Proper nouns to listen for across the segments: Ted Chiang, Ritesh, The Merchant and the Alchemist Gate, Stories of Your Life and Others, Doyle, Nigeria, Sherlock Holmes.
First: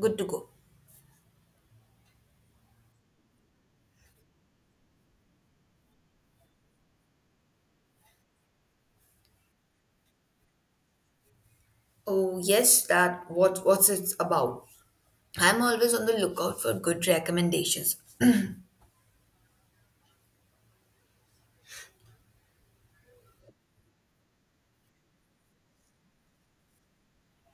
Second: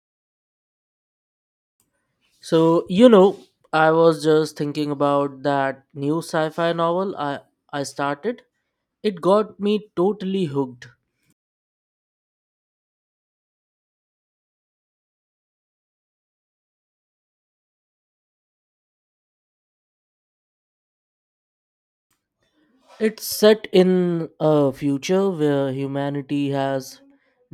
Good to go. So, you know, I was just thinking about that new sci-fi novel I started. It got me totally hooked. Oh, yes, that what what's it about? I'm always on the lookout for good recommendations. It's set in a future where humanity has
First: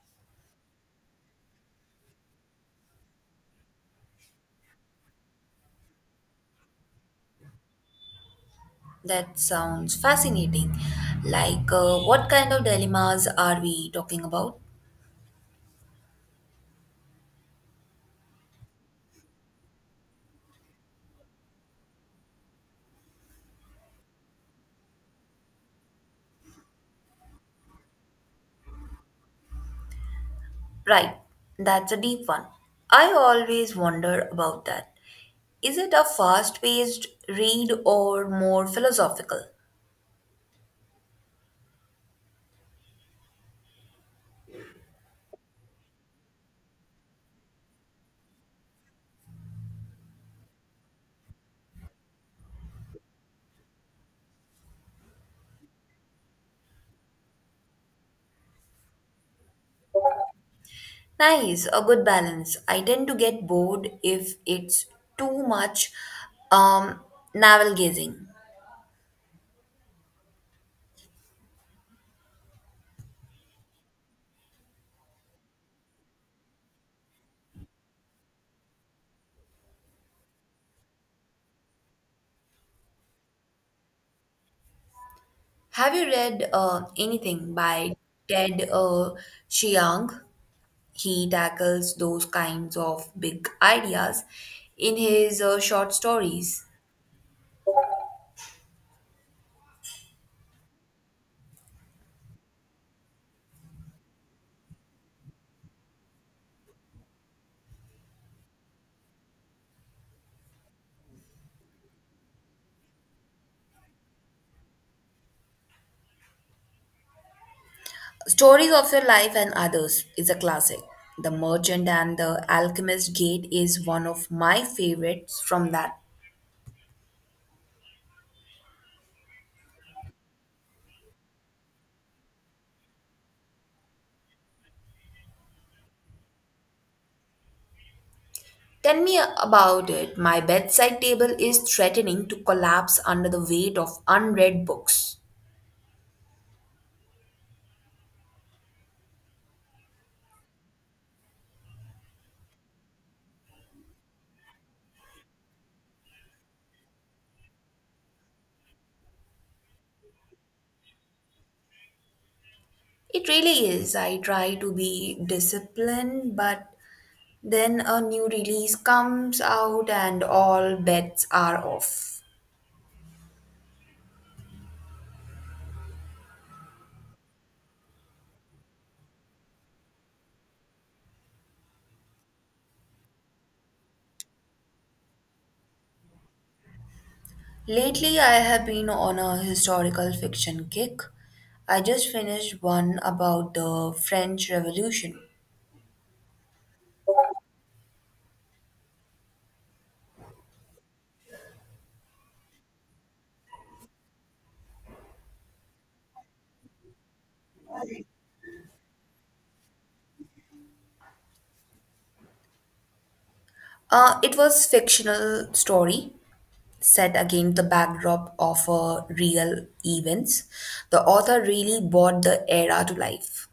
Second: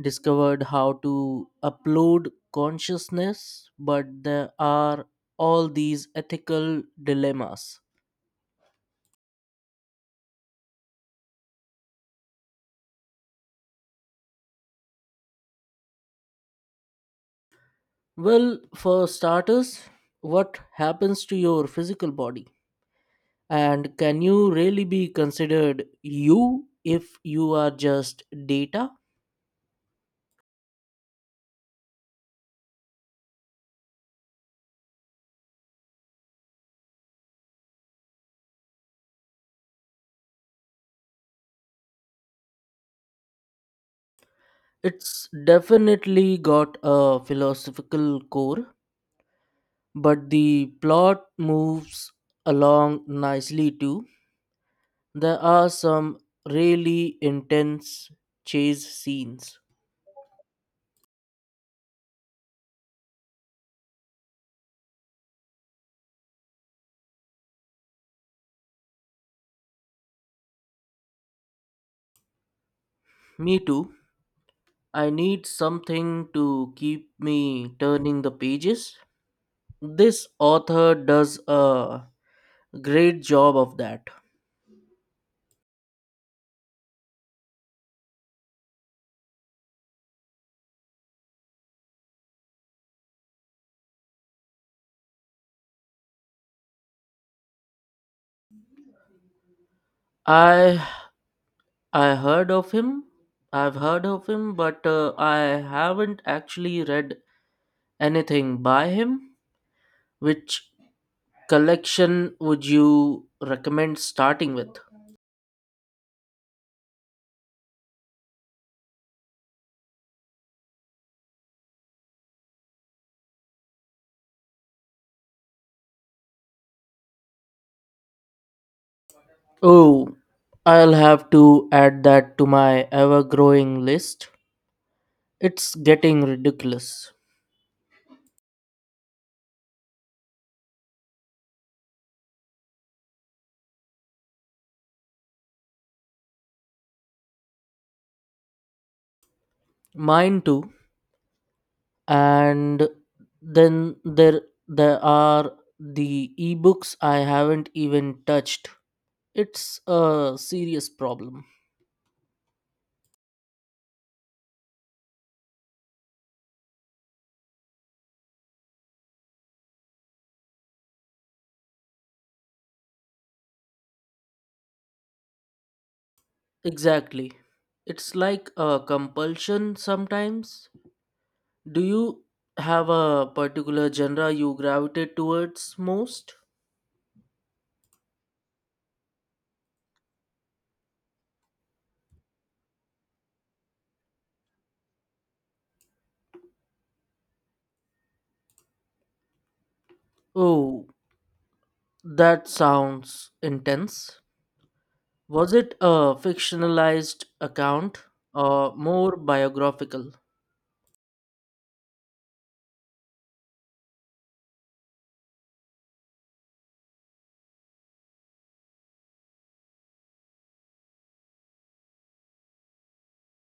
discovered how to upload consciousness, but there are all these ethical dilemmas. That sounds fascinating. Like, what kind of dilemmas are we talking about? Well, for starters, what happens to your physical body? And can you really be considered you if you are just data? Right, that's a deep one. I always wonder about that. Is it a fast paced read or more philosophical? It's definitely got a philosophical core, but the plot moves along nicely too. There are some really intense chase scenes. Nice, a good balance. I tend to get bored if it's too much um, navel gazing. Me too. I need something to keep me turning the pages. This author does a great job of that. Have you read anything by Ted Chiang? He tackles those kinds of big ideas in his short stories. I I heard of him. I've heard of him, but I haven't actually read anything by him. Which collection would you recommend starting with? Stories of Your Life and Others is a classic. The Merchant and the Alchemist Gate is one of my favorites from that. Oh, I'll have to add that to my ever growing list. It's getting ridiculous. Tell me about it. My bedside table is threatening to collapse under the weight of unread books. Mine too. And then there are the ebooks I haven't even touched. It's a serious problem. It really is. I try to be disciplined, but then a new release comes out and all bets are off. Exactly. It's like a compulsion sometimes. Do you have a particular genre you gravitate towards most? Lately, I have been on a historical fiction kick. I just finished one about the French Revolution. Oh, that sounds intense. Was it a fictionalized account or more biographical? It was fictional story set against the backdrop of real events. The author really brought the era to life.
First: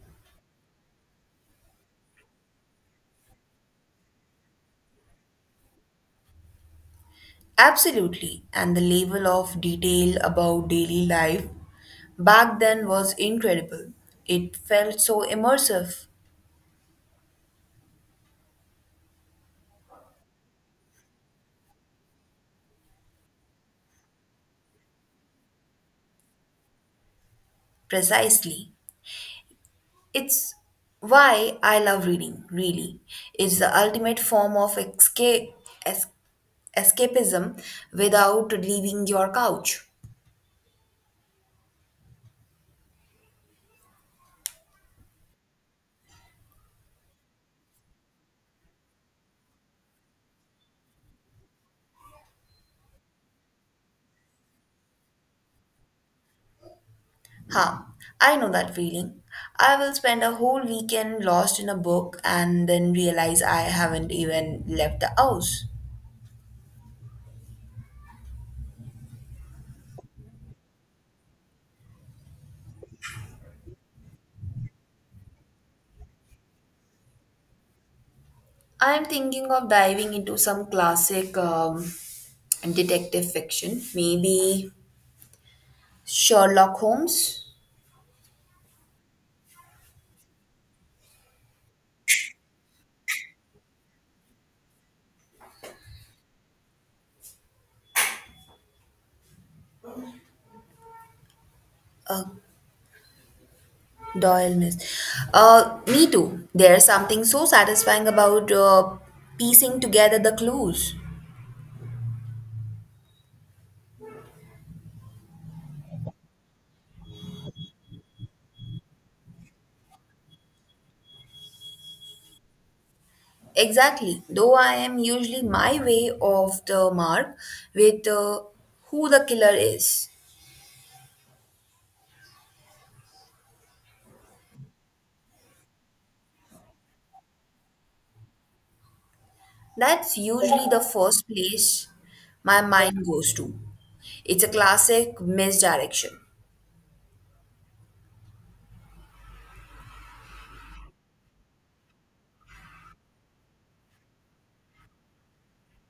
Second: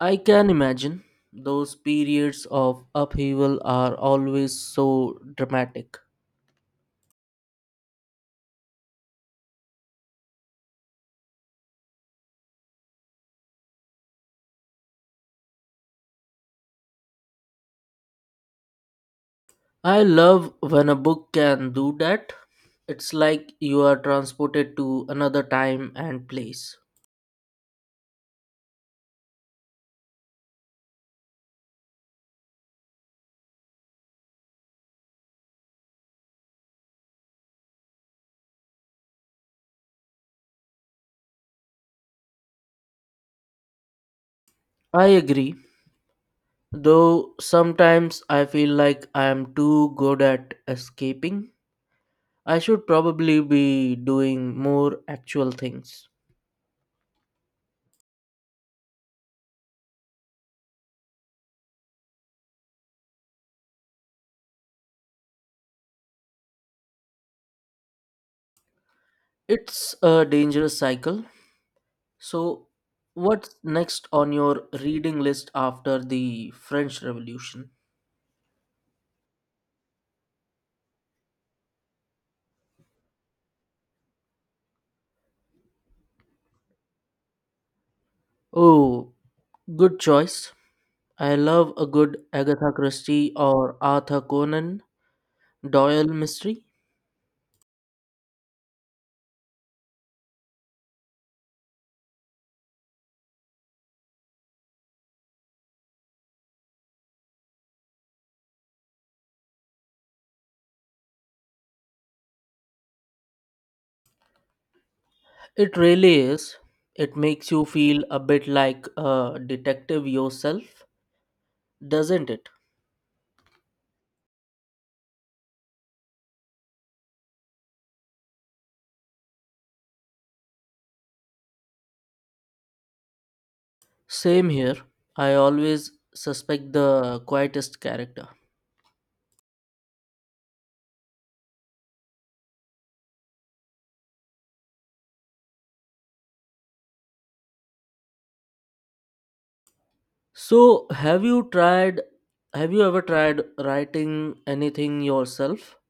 I can imagine. Those periods of upheaval are always so dramatic. Absolutely. And the level of detail about daily life back then was incredible. It felt so immersive, I love when a book can do that. It's like you are transported to another time and place. precisely. It's why I love reading, really. It's the ultimate form of escape, es- escapism without leaving your couch. I agree, though sometimes I feel like I am too good at escaping. I should probably be doing more actual things. Ha, I know that feeling. I will spend a whole weekend lost in a book and then realize I haven't even left the house. It's a dangerous cycle. So, what's next on your reading list after the French Revolution? I'm thinking of diving into some classic detective fiction, maybe Sherlock Holmes. Oh, good choice. I love a good Agatha Christie or Arthur Conan Doyle mystery. Uh, Doyle Miss. Me too. There's something so satisfying about piecing together the clues. It really is. It makes you feel a bit like a detective yourself, doesn't it? Exactly. Though I am usually my way off the mark with who the killer is. Same here. I always suspect the quietest character. That's usually the first place my mind goes to. It's a classic misdirection. So, have you ever tried writing anything yourself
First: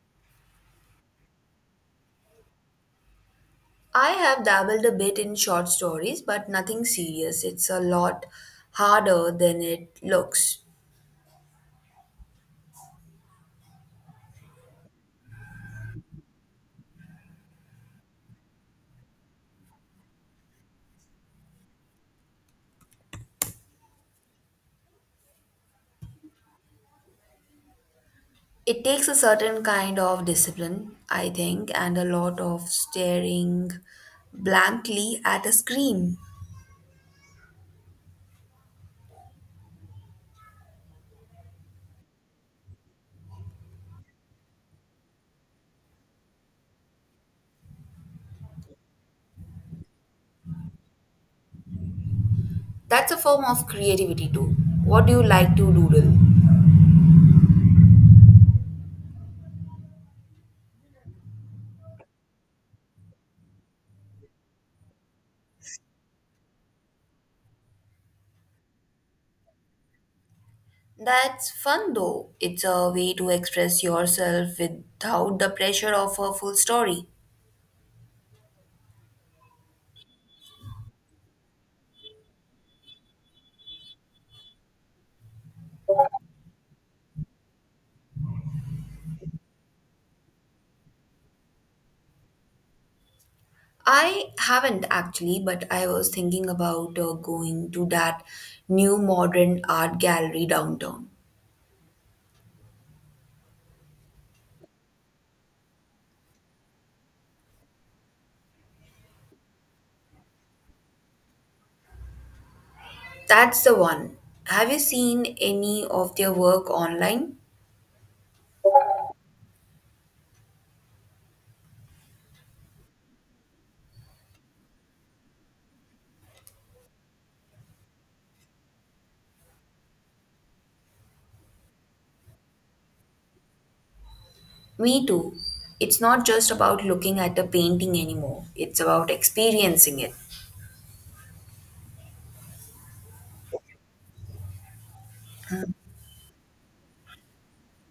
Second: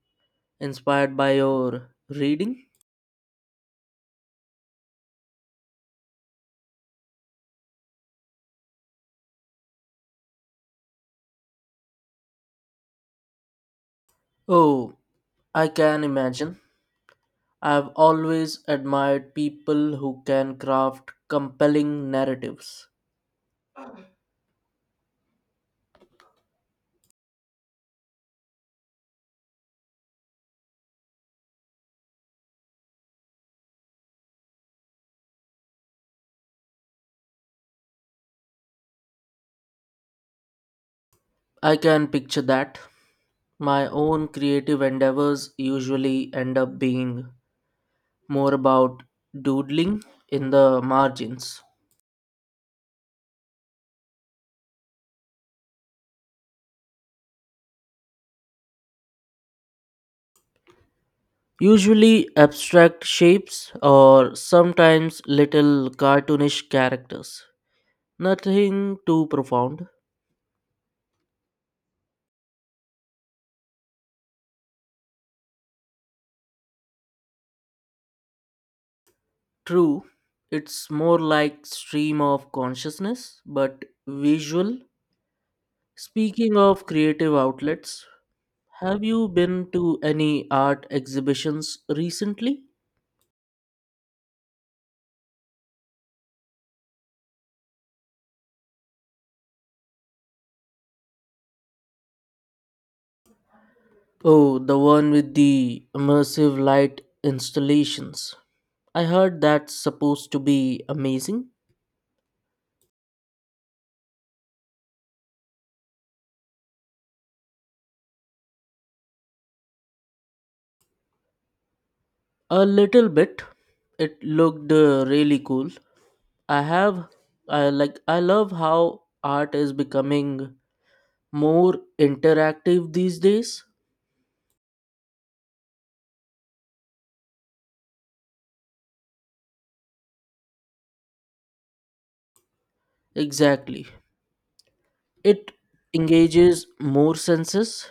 inspired by your reading? I have dabbled a bit in short stories, but nothing serious. It's a lot harder than it looks. Oh, I can imagine. I've always admired people who can craft compelling narratives. It takes a certain kind of discipline, I think, and a lot of staring blankly at a screen. I can picture that. My own creative endeavors usually end up being more about doodling in the margins. That's a form of creativity, too. What do you like to doodle? Usually abstract shapes or sometimes little cartoonish characters. Nothing too profound. That's fun, though. It's a way to express yourself without the pressure of a full story. True, it's more like stream of consciousness, but visual. Speaking of creative outlets, have you been to any art exhibitions recently? I haven't actually, but I was thinking about going to that new modern art gallery downtown. Oh, the one with the immersive light installations. I heard that's supposed to be amazing. That's the one. Have you seen any of their work online? A little bit. It looked really cool. I have I like I love how art is becoming more interactive these days. Me too. It's not just about looking at a painting anymore, it's about experiencing it. Exactly. It engages more senses.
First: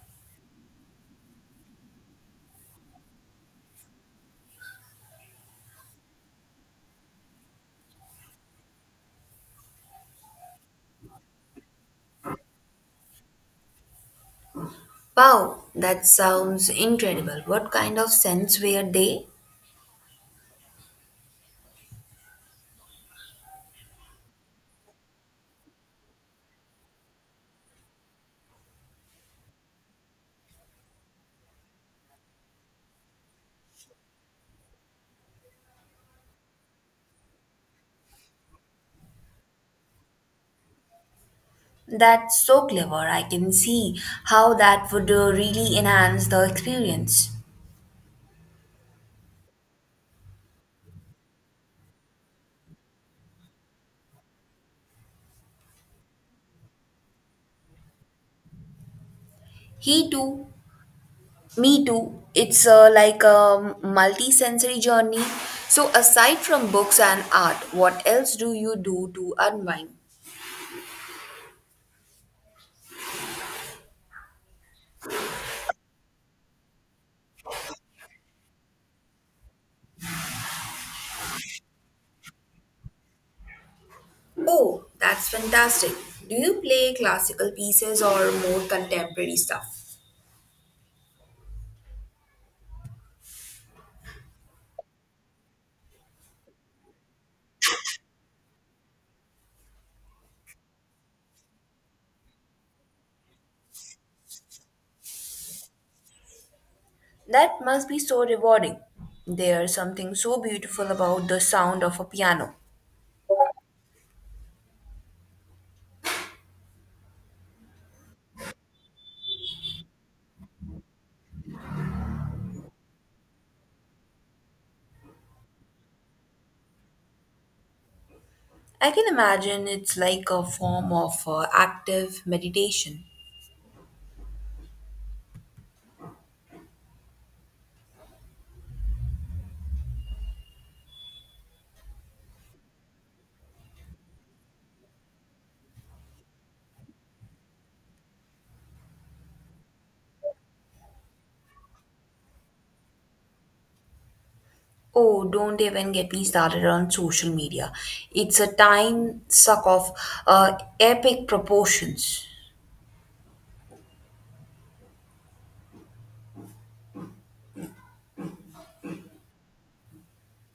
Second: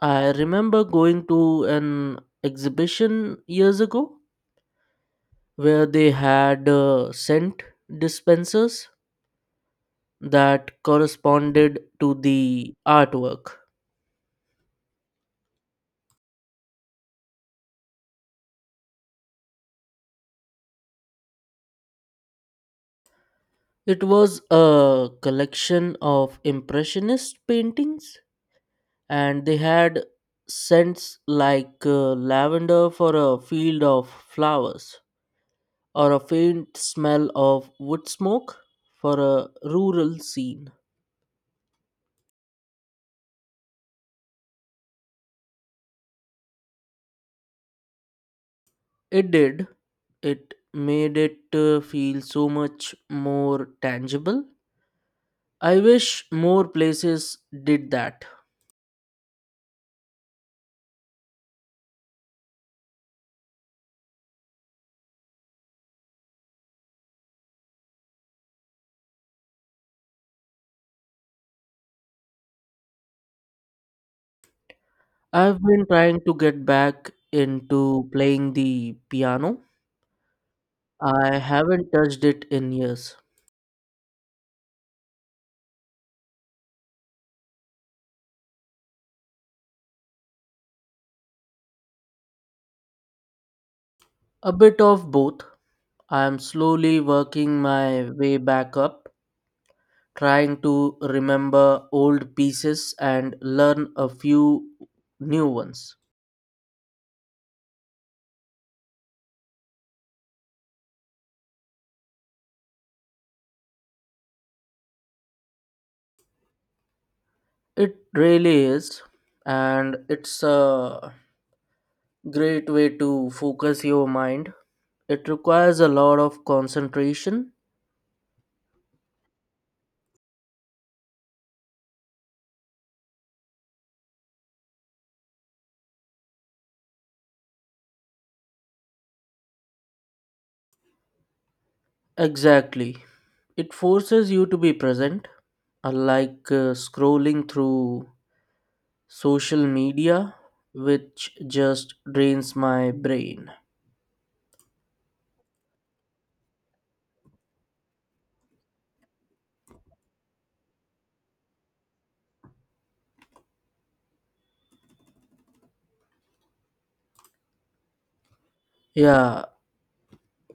I remember going to an exhibition years ago where they had scent dispensers that corresponded to the artwork. Wow, that sounds incredible. What kind of scents were they? It was a collection of impressionist paintings, and they had scents like lavender for a field of flowers, or a faint smell of wood smoke for a rural scene. That's so clever. I can see how that would really enhance the experience. It did, it made it feel so much more tangible. I wish more places did that. He too Me too. It's like a multi-sensory journey. So aside from books and art, what else do you do to unwind? I've been trying to get back into playing the piano. I haven't touched it in years. Oh, that's fantastic. Do you play classical pieces or more contemporary stuff? A bit of both. I am slowly working my way back up, trying to remember old pieces and learn a few new ones. That must be so rewarding. There's something so beautiful about the sound of a piano. It really is, and it's a great way to focus your mind. It requires a lot of concentration. I can imagine it's like a form of active meditation. Exactly. It forces you to be present, unlike scrolling through social media, which just drains my brain. Oh, don't even get me started on social media. It's a time suck of epic proportions. Yeah,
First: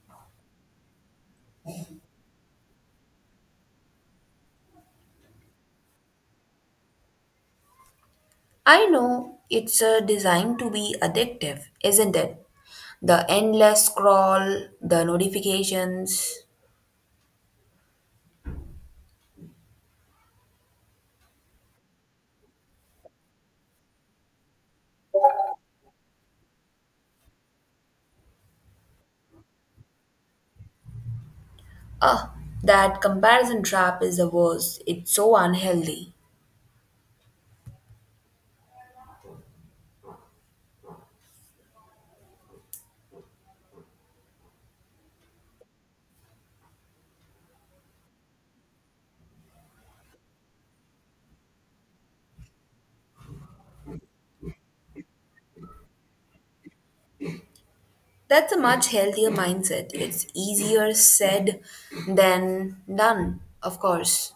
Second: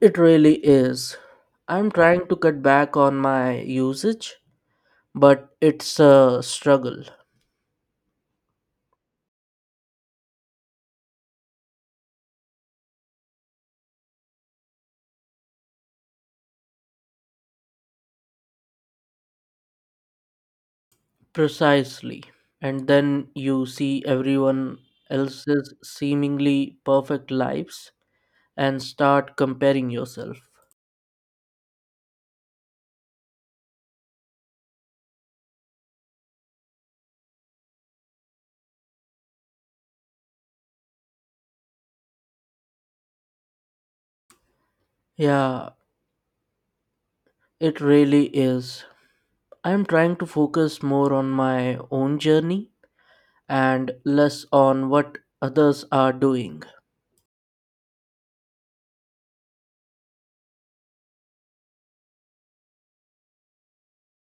it really is. I'm trying to cut back on my usage, but it's a struggle. I know it's designed to be addictive, isn't it? The endless scroll, the notifications. Precisely. And then you see everyone else's seemingly perfect lives and start comparing yourself. Ah, that comparison trap is the worst. It's so unhealthy. Yeah, it really is. I'm trying to focus more on my own journey and less on what others are doing. That's a much healthier mindset. It's easier said than done, of course.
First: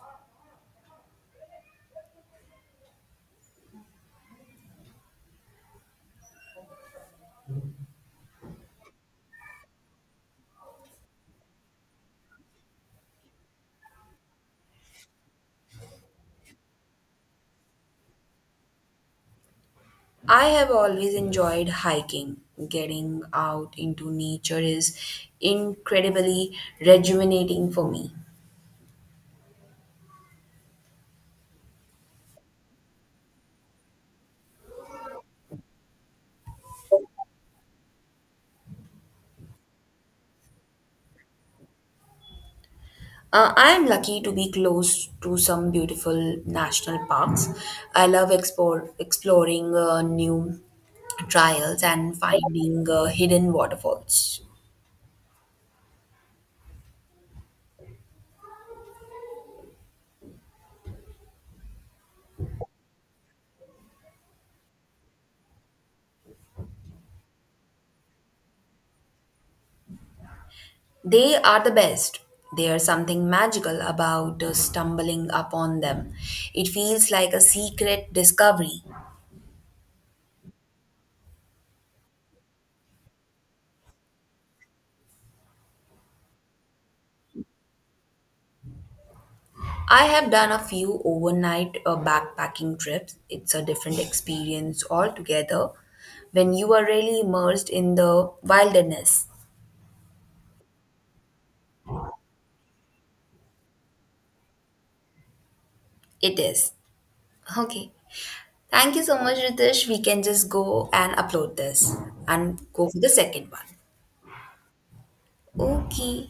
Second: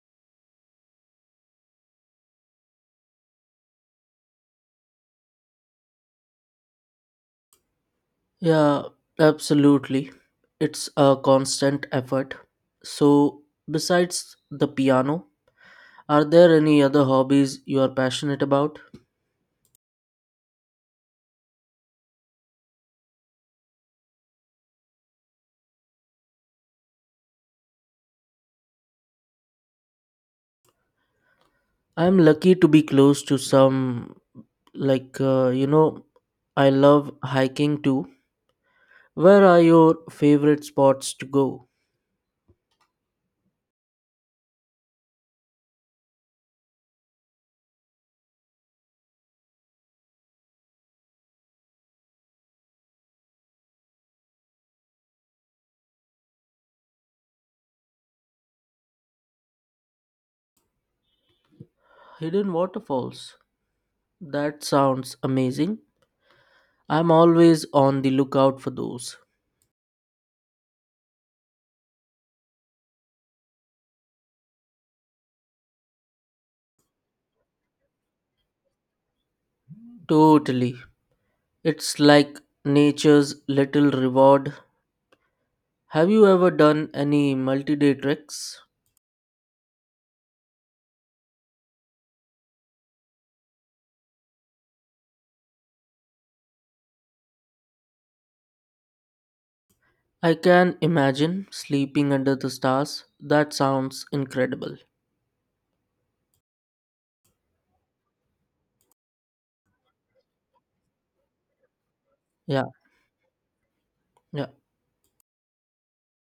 Yeah, absolutely. It's a constant effort. So, besides the piano, are there any other hobbies you are passionate about? I have always enjoyed hiking. Getting out into nature is incredibly rejuvenating for me. I'm lucky to be close to some, like, uh, you know, I love hiking too. Where are your favorite spots to go? I am lucky to be close to some beautiful national parks. I love exploring new trails and finding hidden waterfalls. Hidden waterfalls. That sounds amazing. I'm always on the lookout for those. They are the best. There's something magical about stumbling upon them. It feels like a secret discovery. Totally. It's like nature's little reward. Have you ever done any multi day treks? I have done a few overnight backpacking trips. It's a different experience altogether when you are really immersed in the wilderness. I can imagine sleeping under the stars. That sounds incredible. It is. Okay. Thank you so much, Ritesh. We can just go and upload this and Yeah, go for the second yeah. one. Okay.